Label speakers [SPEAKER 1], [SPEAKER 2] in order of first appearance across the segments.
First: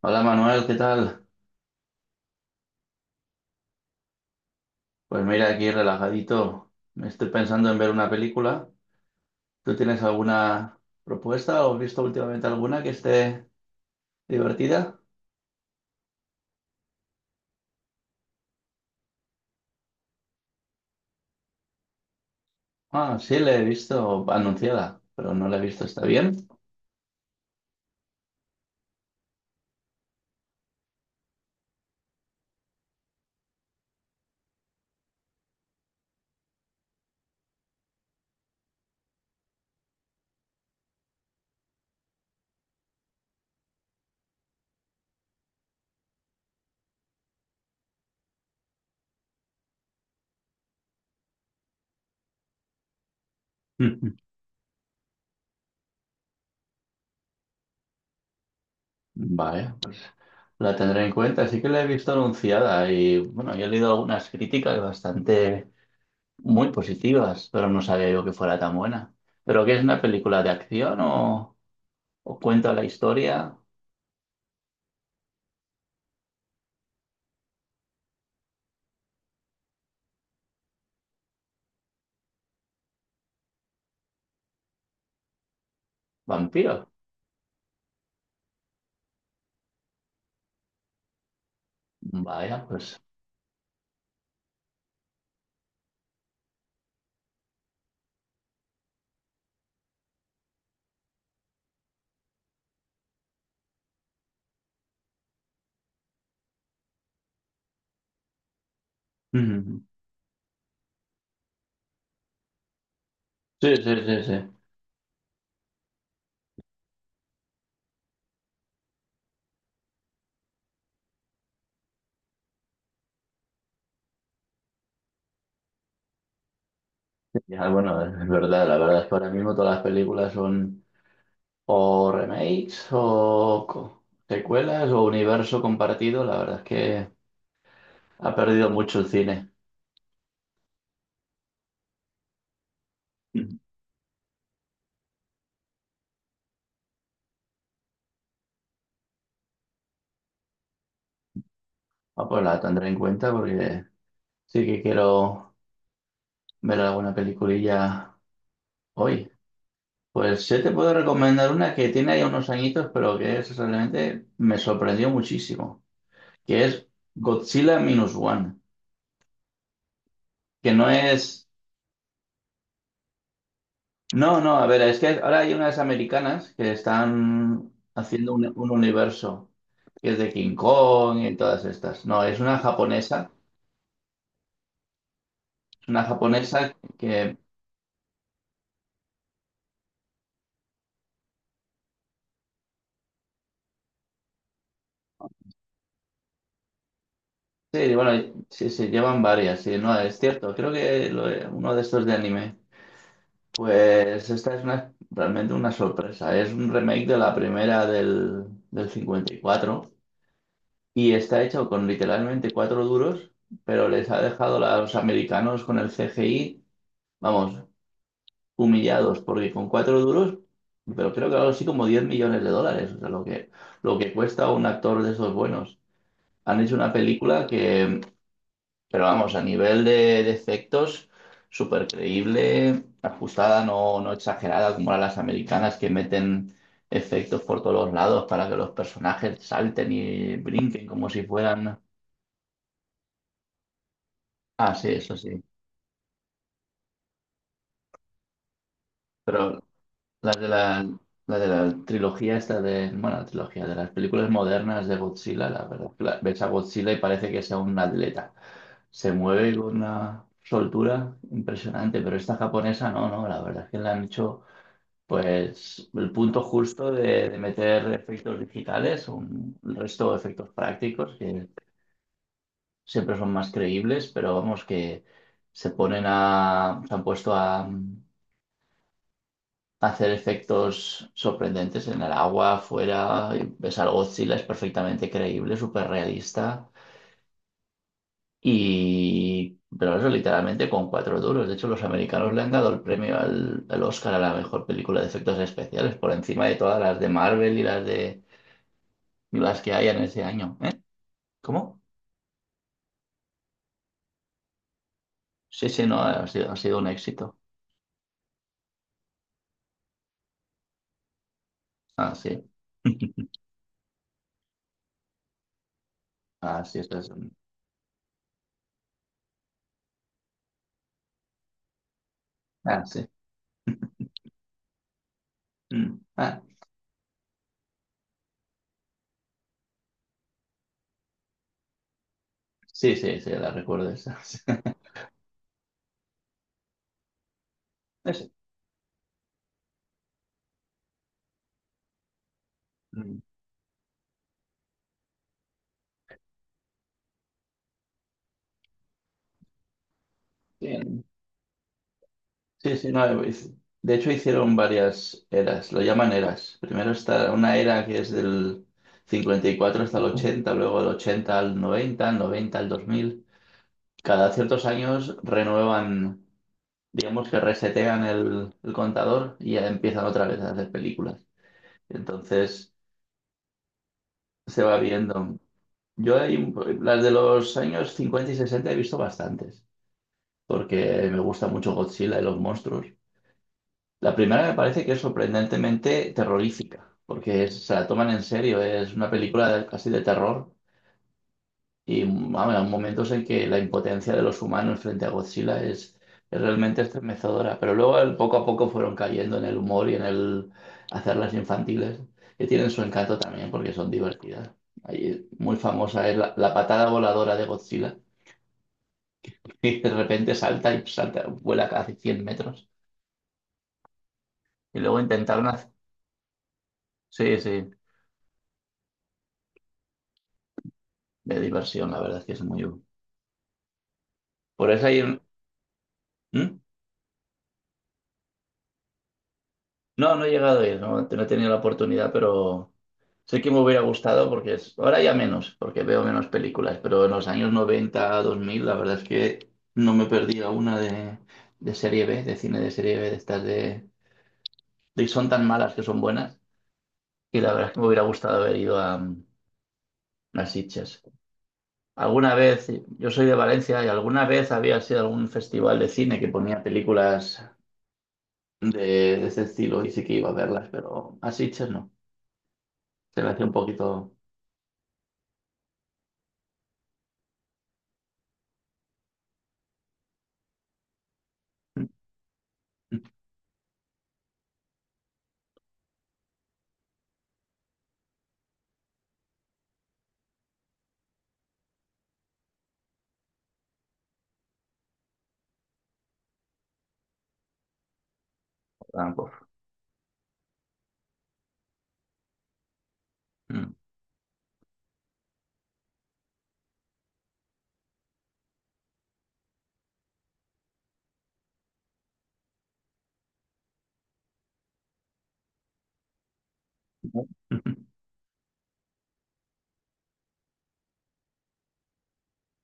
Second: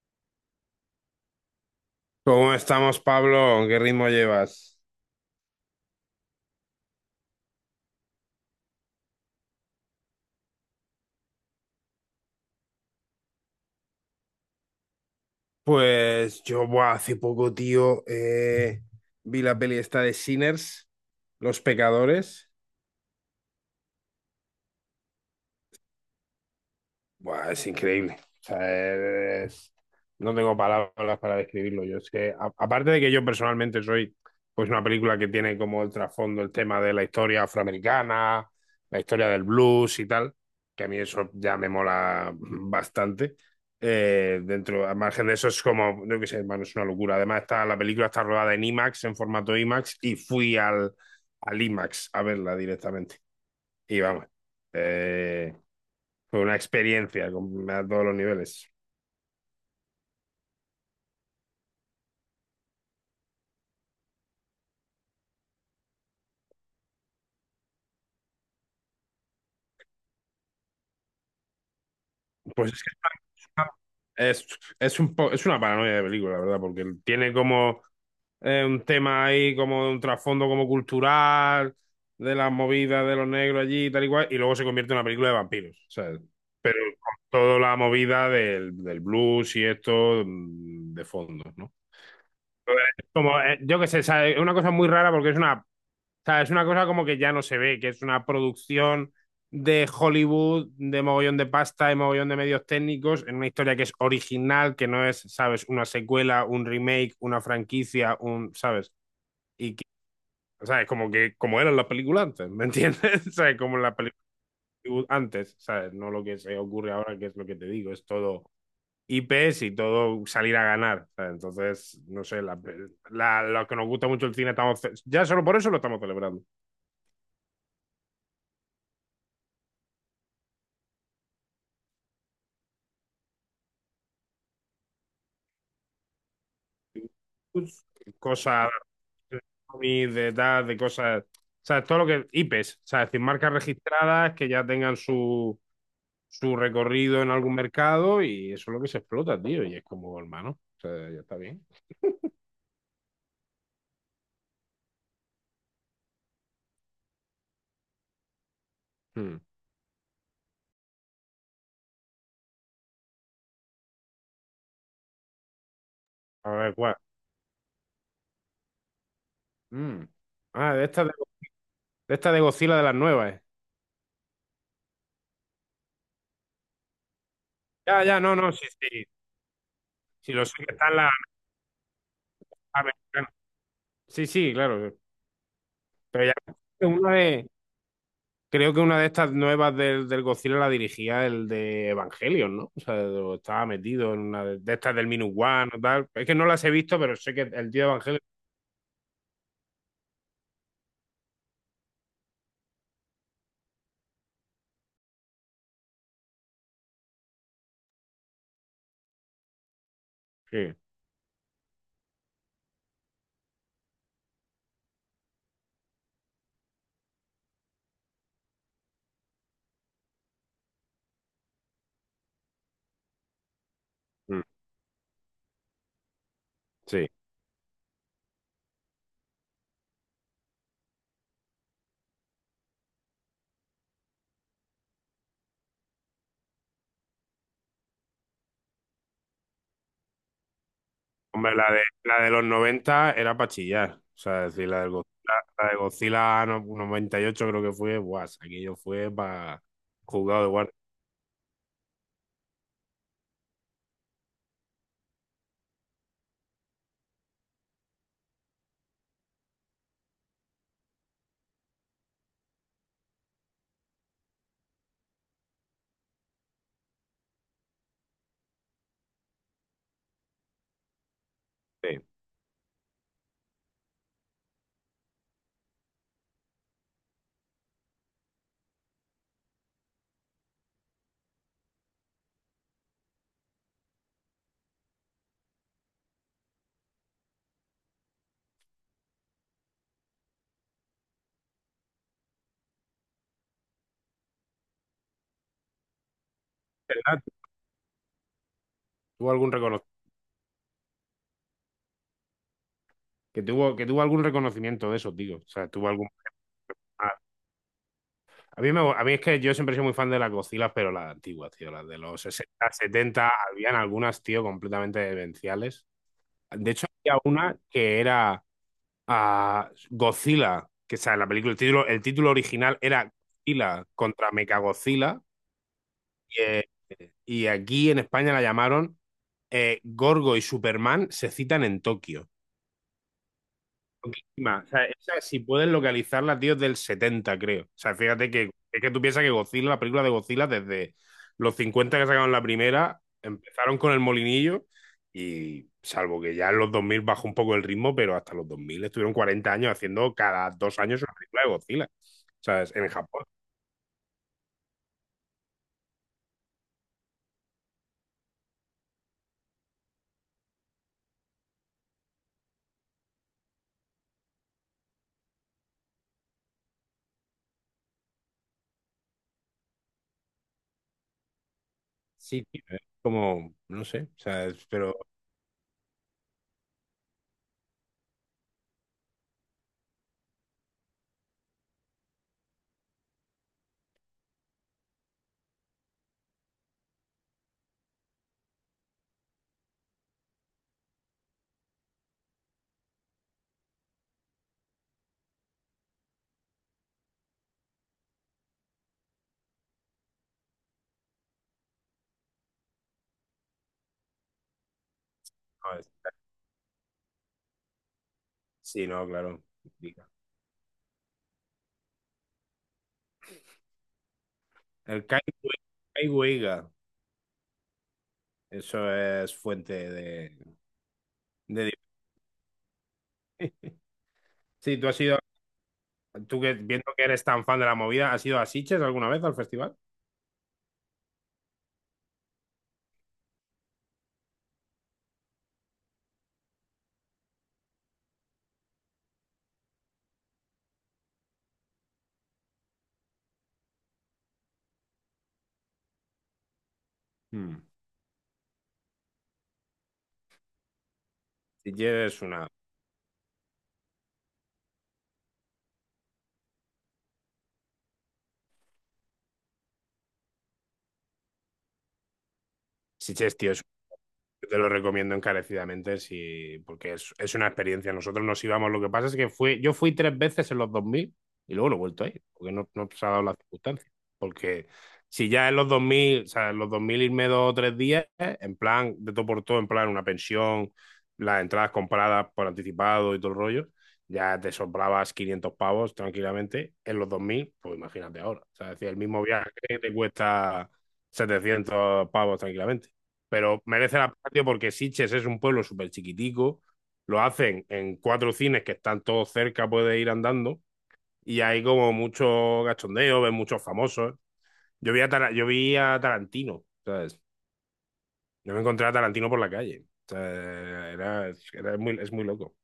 [SPEAKER 1] Hola Manuel, ¿qué tal?
[SPEAKER 2] ¿Cómo estamos, Pablo? ¿Qué ritmo llevas?
[SPEAKER 1] Pues mira, aquí relajadito. Me estoy pensando en ver una película. ¿Tú tienes alguna propuesta o has visto últimamente alguna que esté divertida?
[SPEAKER 2] Pues yo, buah, hace poco, tío, vi la peli esta de Sinners, Los Pecadores.
[SPEAKER 1] Ah, sí, la he visto anunciada, pero no la he visto. ¿Está bien?
[SPEAKER 2] Buah, es increíble. O sea, es- no tengo palabras para describirlo. Yo es que, a- aparte de que yo personalmente soy, pues una película que tiene como el trasfondo el tema de la historia afroamericana, la historia del blues y tal, que a mí eso ya me mola bastante. Dentro, al margen de eso es como, no qué sé, hermano, es una locura. Además, está, la película está rodada en IMAX, en formato IMAX, y fui al, al IMAX a verla directamente. Y vamos, eh, fue una experiencia con- a todos los niveles.
[SPEAKER 1] Vale, la tendré en cuenta. Sí que la he visto anunciada y, bueno, yo he leído algunas críticas bastante muy positivas, pero no sabía yo que fuera tan buena. ¿Pero qué es una película de acción o cuenta
[SPEAKER 2] Pues es
[SPEAKER 1] la
[SPEAKER 2] que
[SPEAKER 1] historia?
[SPEAKER 2] es, es un po- es una paranoia de película, la verdad, porque tiene como un tema ahí, como un trasfondo como cultural, de las movidas de los negros allí y tal y cual, y luego se convierte en una película de vampiros, ¿sabes? Pero
[SPEAKER 1] Vampiro.
[SPEAKER 2] con toda la movida del blues y esto de fondo, ¿no?
[SPEAKER 1] Vaya,
[SPEAKER 2] Entonces,
[SPEAKER 1] pues.
[SPEAKER 2] como, yo qué sé, ¿sabes? Es una cosa muy rara porque es una... O sea, es una cosa como que ya no se ve, que es una producción de Hollywood, de mogollón de pasta, de mogollón de medios técnicos, en una historia que es original, que no es, ¿sabes? Una secuela, un remake, una franquicia, un, ¿sabes? Y,
[SPEAKER 1] Ujú.
[SPEAKER 2] que- ¿sabes? Como que, como eran las películas antes, ¿me entiendes? ¿Sabes?
[SPEAKER 1] Sí,
[SPEAKER 2] Como las
[SPEAKER 1] sí, sí,
[SPEAKER 2] películas
[SPEAKER 1] sí.
[SPEAKER 2] antes, ¿sabes? No lo que se ocurre ahora, que es lo que te digo, es todo IPs y todo salir a ganar, ¿sabes? Entonces, no sé, la, lo que nos gusta mucho el cine, estamos, ce- ya solo por eso lo estamos celebrando.
[SPEAKER 1] Ya, bueno, es verdad, la verdad es que ahora mismo todas las películas son o remakes o secuelas o universo compartido. La verdad es que ha perdido
[SPEAKER 2] Cosa
[SPEAKER 1] mucho el
[SPEAKER 2] de
[SPEAKER 1] cine.
[SPEAKER 2] cómics, de tal, de cosas. O sea, todo lo que. IPs, o sea, es decir, marcas
[SPEAKER 1] Ujú.
[SPEAKER 2] registradas que ya tengan su, su recorrido en algún mercado y eso es lo que se explota, tío. Y es como, hermano, o sea, ya está bien.
[SPEAKER 1] Ah, pues la tendré en cuenta porque sí que quiero ver alguna peliculilla hoy.
[SPEAKER 2] Hmm.
[SPEAKER 1] Pues sí te puedo recomendar una que tiene ya unos añitos, pero que es realmente me sorprendió muchísimo,
[SPEAKER 2] A
[SPEAKER 1] que
[SPEAKER 2] ver,
[SPEAKER 1] es
[SPEAKER 2] ¿cuál?
[SPEAKER 1] Godzilla Minus One,
[SPEAKER 2] Hmm.
[SPEAKER 1] que
[SPEAKER 2] Ah,
[SPEAKER 1] no es.
[SPEAKER 2] de esta de Godzilla de las nuevas.
[SPEAKER 1] No, no, a ver, es que ahora hay unas americanas que están
[SPEAKER 2] Ya, ya,
[SPEAKER 1] haciendo
[SPEAKER 2] no,
[SPEAKER 1] un,
[SPEAKER 2] no, sí,
[SPEAKER 1] un
[SPEAKER 2] sí.
[SPEAKER 1] universo que es de
[SPEAKER 2] Sí, lo sé
[SPEAKER 1] King
[SPEAKER 2] que están las
[SPEAKER 1] Kong y todas estas. No,
[SPEAKER 2] americanas. Sí, sí, claro.
[SPEAKER 1] es una
[SPEAKER 2] Pero
[SPEAKER 1] japonesa
[SPEAKER 2] ya una
[SPEAKER 1] que,
[SPEAKER 2] de, creo que una de estas nuevas del Godzilla la dirigía el de Evangelion, ¿no? O sea, lo estaba metido en una de estas del Minus One o tal. Es que no las he visto, pero sé que el tío de
[SPEAKER 1] sí,
[SPEAKER 2] Evangelion.
[SPEAKER 1] bueno, sí, se llevan varias, sí, no, es cierto, creo que uno de estos de anime. Pues esta es una, realmente una sorpresa, es un remake de la primera del 54
[SPEAKER 2] Sí.
[SPEAKER 1] y está hecho con literalmente cuatro duros, pero les ha dejado a los americanos con el CGI. Vamos, humillados, porque con cuatro duros, pero creo que algo así como 10 millones de dólares, o sea, lo que,
[SPEAKER 2] Mm,
[SPEAKER 1] cuesta un actor de esos buenos. Han hecho una
[SPEAKER 2] sí.
[SPEAKER 1] película que, pero vamos, a nivel de efectos, súper creíble, ajustada, no exagerada, como las americanas que meten efectos por todos lados para que los personajes salten y brinquen como si
[SPEAKER 2] Hombre,
[SPEAKER 1] fueran...
[SPEAKER 2] la de los 90 era para chillar. O sea, es decir,
[SPEAKER 1] Ah,
[SPEAKER 2] la,
[SPEAKER 1] sí,
[SPEAKER 2] del Godzilla,
[SPEAKER 1] eso sí.
[SPEAKER 2] la de Godzilla no- 98 creo que fue, buah, aquello fue
[SPEAKER 1] Pero
[SPEAKER 2] para
[SPEAKER 1] La
[SPEAKER 2] jugado
[SPEAKER 1] de
[SPEAKER 2] de guardia.
[SPEAKER 1] la, la de la trilogía esta de, bueno, la trilogía de las películas modernas de Godzilla, la verdad, que ves a Godzilla y parece que sea un atleta. Se mueve con una soltura impresionante, pero esta japonesa no, no, la verdad es que le han hecho pues el punto justo de meter efectos digitales, el resto de efectos prácticos que
[SPEAKER 2] Sí.
[SPEAKER 1] siempre son más creíbles, pero vamos que se han puesto a hacer efectos sorprendentes en el agua, afuera. Ves al Godzilla, es perfectamente creíble, súper realista. Pero eso literalmente con cuatro duros. De hecho, los americanos le han dado el premio al Oscar a la mejor película de efectos especiales, por encima de todas las de
[SPEAKER 2] ¿Verdad?
[SPEAKER 1] Marvel y las de
[SPEAKER 2] ¿Tuvo
[SPEAKER 1] y
[SPEAKER 2] algún
[SPEAKER 1] las que
[SPEAKER 2] recono-
[SPEAKER 1] hayan ese año. ¿Eh? ¿Cómo?
[SPEAKER 2] que tuvo algún reconocimiento de eso, digo. O
[SPEAKER 1] Sí,
[SPEAKER 2] sea,
[SPEAKER 1] sí,
[SPEAKER 2] tuvo
[SPEAKER 1] no,
[SPEAKER 2] algún...
[SPEAKER 1] ha sido un éxito.
[SPEAKER 2] A mí, me, a mí es que yo siempre soy muy fan de las Godzilla, pero las antiguas, tío, las de
[SPEAKER 1] Ah,
[SPEAKER 2] los
[SPEAKER 1] sí.
[SPEAKER 2] 60, setenta habían algunas, tío, completamente demenciales.
[SPEAKER 1] Ah,
[SPEAKER 2] De
[SPEAKER 1] sí,
[SPEAKER 2] hecho,
[SPEAKER 1] eso es
[SPEAKER 2] había
[SPEAKER 1] un-.
[SPEAKER 2] una que era ah, Godzilla, que o sea, la película, el título original
[SPEAKER 1] Ah,
[SPEAKER 2] era
[SPEAKER 1] sí.
[SPEAKER 2] Godzilla contra Mechagodzilla,
[SPEAKER 1] Mm. Ah,
[SPEAKER 2] y, eh, y aquí en España la llamaron Gorgo y Superman se citan en Tokio.
[SPEAKER 1] sí, sí, sí, la recuerdo esa.
[SPEAKER 2] Encima, o sea, esa, si puedes localizarla, tío, es del 70 creo. O sea,
[SPEAKER 1] Eso.
[SPEAKER 2] fíjate que es que tú piensas que Godzilla, la película de Godzilla, desde los 50 que sacaron la primera,
[SPEAKER 1] Mm.
[SPEAKER 2] empezaron con el molinillo y salvo que ya en los 2000 bajó un poco el ritmo, pero hasta los 2000 estuvieron 40 años haciendo cada 2 años
[SPEAKER 1] Bien.
[SPEAKER 2] una película de Godzilla. O sea, es-
[SPEAKER 1] Sí,
[SPEAKER 2] en
[SPEAKER 1] sí, no,
[SPEAKER 2] Japón.
[SPEAKER 1] de hecho hicieron varias eras, lo llaman eras. Primero está una era que es del 54 hasta el 80, luego del 80 al 90, al 90 al 2000. Cada ciertos años renuevan, digamos que resetean el contador y ya empiezan otra vez a hacer películas.
[SPEAKER 2] Sí, tío,
[SPEAKER 1] Entonces
[SPEAKER 2] es como, no sé, o sea,
[SPEAKER 1] se
[SPEAKER 2] es-
[SPEAKER 1] va
[SPEAKER 2] pero
[SPEAKER 1] viendo. Yo hay, las de los años 50 y 60 he visto bastantes, porque me gusta mucho Godzilla y los monstruos. La primera me parece que es sorprendentemente terrorífica, porque se la toman en serio, es una película casi de terror y vamos, hay momentos en que la impotencia de los humanos frente a Godzilla es realmente estremecedora, pero luego poco a poco fueron cayendo en el humor y en el hacerlas infantiles, que tienen su encanto también porque son divertidas. Ahí, muy
[SPEAKER 2] no, es-
[SPEAKER 1] famosa es la patada voladora de Godzilla,
[SPEAKER 2] sí, no, claro.
[SPEAKER 1] que de
[SPEAKER 2] Diga.
[SPEAKER 1] repente salta y salta, vuela casi 100 metros. Y luego
[SPEAKER 2] El Kai
[SPEAKER 1] intentaron
[SPEAKER 2] Wei-
[SPEAKER 1] hacer...
[SPEAKER 2] Kai Weiga,
[SPEAKER 1] Sí, sí.
[SPEAKER 2] eso es fuente de...
[SPEAKER 1] De
[SPEAKER 2] de...
[SPEAKER 1] diversión, la verdad es que es muy... útil. Por
[SPEAKER 2] Sí,
[SPEAKER 1] eso
[SPEAKER 2] tú
[SPEAKER 1] hay
[SPEAKER 2] has ido,
[SPEAKER 1] un...
[SPEAKER 2] tú que
[SPEAKER 1] ¿Mm?
[SPEAKER 2] viendo que eres tan fan de la movida, ¿has ido a Sitges alguna vez al festival?
[SPEAKER 1] No, no he llegado a ir, no, no he tenido la oportunidad, pero sé que me hubiera gustado porque es... ahora ya menos, porque veo menos películas, pero en los años 90 2000 la verdad es que no me perdía una de serie B, de cine de serie B, de estas de... Son tan malas que son buenas, y la
[SPEAKER 2] Hmm.
[SPEAKER 1] verdad es que me hubiera gustado haber ido a Sitges.
[SPEAKER 2] Sitges es
[SPEAKER 1] Alguna
[SPEAKER 2] una...
[SPEAKER 1] vez, yo soy de Valencia y alguna vez había sido algún festival de cine que ponía películas de, de ese estilo y sí que iba a verlas, pero a Sitges no. Se le
[SPEAKER 2] Sitges,
[SPEAKER 1] hacía un
[SPEAKER 2] tío, yo
[SPEAKER 1] poquito...
[SPEAKER 2] te lo recomiendo encarecidamente si, porque es una experiencia. Nosotros nos íbamos, lo que pasa es que fui, yo fui 3 veces en los 2000 y luego lo he vuelto a ir, porque no, no se ha dado la circunstancia. Porque si ya en los dos mil, o sea, en los 2000 irme 2 o 3 días, en plan, de todo por todo, en plan, una pensión, las entradas compradas por anticipado y todo el rollo, ya te sobrabas 500 pavos tranquilamente. En los 2000 pues imagínate ahora. O sea, es decir, el mismo
[SPEAKER 1] tramposo.
[SPEAKER 2] viaje te cuesta 700 pavos tranquilamente, pero
[SPEAKER 1] Pues
[SPEAKER 2] merece la pena, tío, porque Sitges es un pueblo súper chiquitico, lo hacen en 4 cines que están todos cerca, puedes ir andando, y hay como mucho gachondeo, ves muchos famosos. Yo vi a, Tara- yo vi a Tarantino, ¿sabes?
[SPEAKER 1] mm.
[SPEAKER 2] Yo me encontré a Tarantino por la calle. O sea, era, era muy, es muy loco.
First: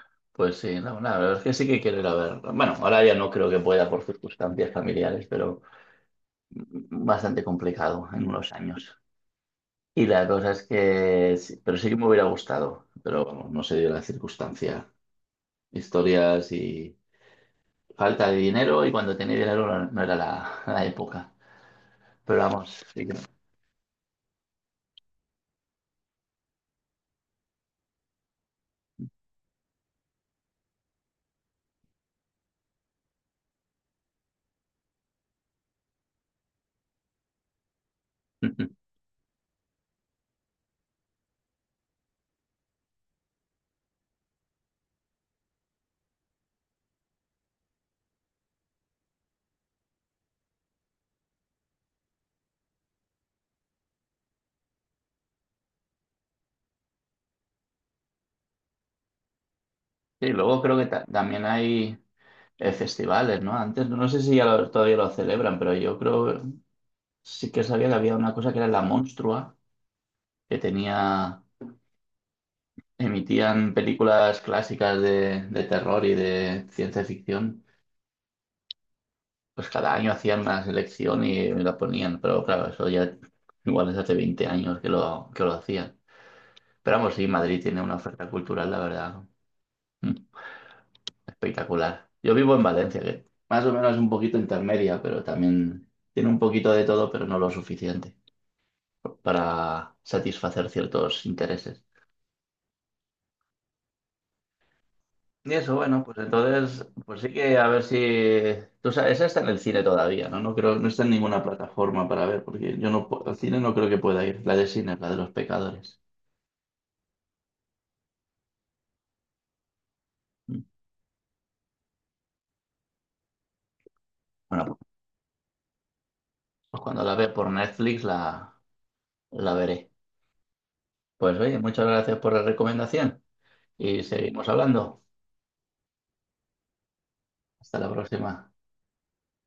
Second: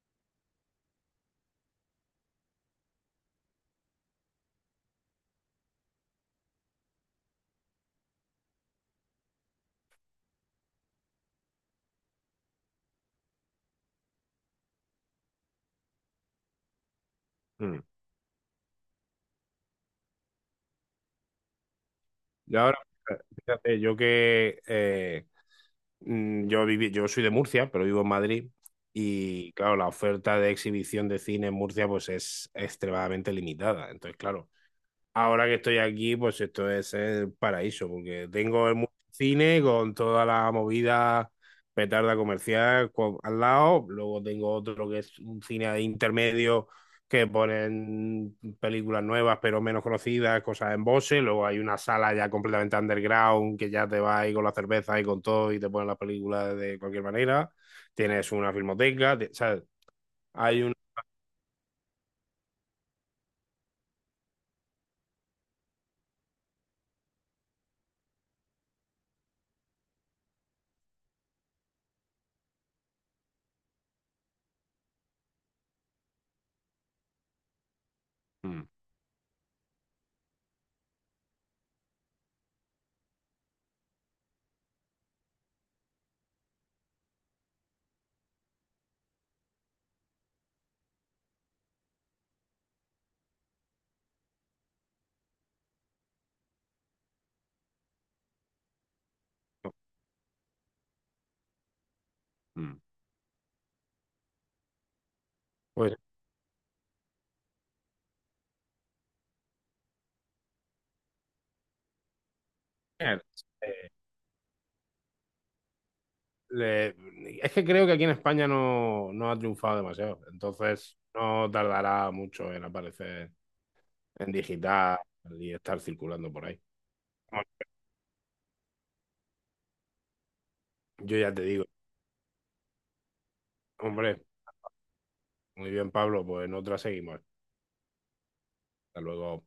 [SPEAKER 1] Pues sí, no, la verdad es que sí que quiero ir a ver. Bueno, ahora ya no creo que pueda por circunstancias familiares, pero bastante complicado en unos años. Y la cosa es que, sí, pero sí que me hubiera gustado, pero vamos, no se dio la circunstancia. Historias y
[SPEAKER 2] Mm.
[SPEAKER 1] falta de dinero, y cuando tenía dinero no, no era la época. Pero
[SPEAKER 2] Y ahora,
[SPEAKER 1] vamos, sí que
[SPEAKER 2] fíjate, yo que yo viví, yo soy de Murcia, pero vivo en Madrid. Y claro, la oferta de exhibición de cine en Murcia pues es extremadamente limitada. Entonces, claro, ahora que estoy aquí, pues esto es el paraíso, porque tengo el mu- cine con toda la movida petarda comercial co- al lado, luego tengo otro que es un cine de intermedio que ponen películas nuevas pero menos conocidas, cosas en Bose, luego hay una sala ya completamente underground que ya te va ahí con la cerveza y con todo y te ponen las películas de cualquier manera, tienes una filmoteca, te- ¿sabes?
[SPEAKER 1] Sí, luego
[SPEAKER 2] Hay un...
[SPEAKER 1] creo que también hay festivales, ¿no? Antes, no sé si ya todavía lo celebran, pero yo creo, sí que sabía que había una cosa que era La Monstrua, que tenía, emitían películas clásicas de terror y de ciencia ficción.
[SPEAKER 2] Mm,
[SPEAKER 1] Pues cada año hacían una selección y la ponían, pero claro, eso ya igual es hace 20 años que lo hacían. Pero vamos, sí, Madrid tiene una oferta cultural, la verdad, ¿no? Espectacular. Yo vivo en Valencia, que más o menos es un poquito intermedia, pero también tiene un poquito de todo, pero no lo suficiente para satisfacer ciertos intereses.
[SPEAKER 2] mm.
[SPEAKER 1] Y eso,
[SPEAKER 2] Pues...
[SPEAKER 1] bueno, pues entonces, pues sí que a ver si... Tú sabes, esa está en el cine todavía, ¿no? No creo, no está en ninguna plataforma para ver, porque yo no
[SPEAKER 2] eh,
[SPEAKER 1] puedo, al cine no creo que pueda ir. La de cine, la de los pecadores.
[SPEAKER 2] le- es que creo que aquí en España no, no ha triunfado demasiado,
[SPEAKER 1] Mm.
[SPEAKER 2] entonces no tardará mucho en aparecer en
[SPEAKER 1] Bueno,
[SPEAKER 2] digital y estar circulando por ahí.
[SPEAKER 1] pues cuando la ve
[SPEAKER 2] Bueno,
[SPEAKER 1] por Netflix la veré.
[SPEAKER 2] yo ya
[SPEAKER 1] Pues
[SPEAKER 2] te
[SPEAKER 1] oye,
[SPEAKER 2] digo,
[SPEAKER 1] muchas gracias por la recomendación y
[SPEAKER 2] hombre,
[SPEAKER 1] seguimos hablando.
[SPEAKER 2] muy bien Pablo, pues en otra seguimos.
[SPEAKER 1] Hasta la próxima.
[SPEAKER 2] Hasta luego.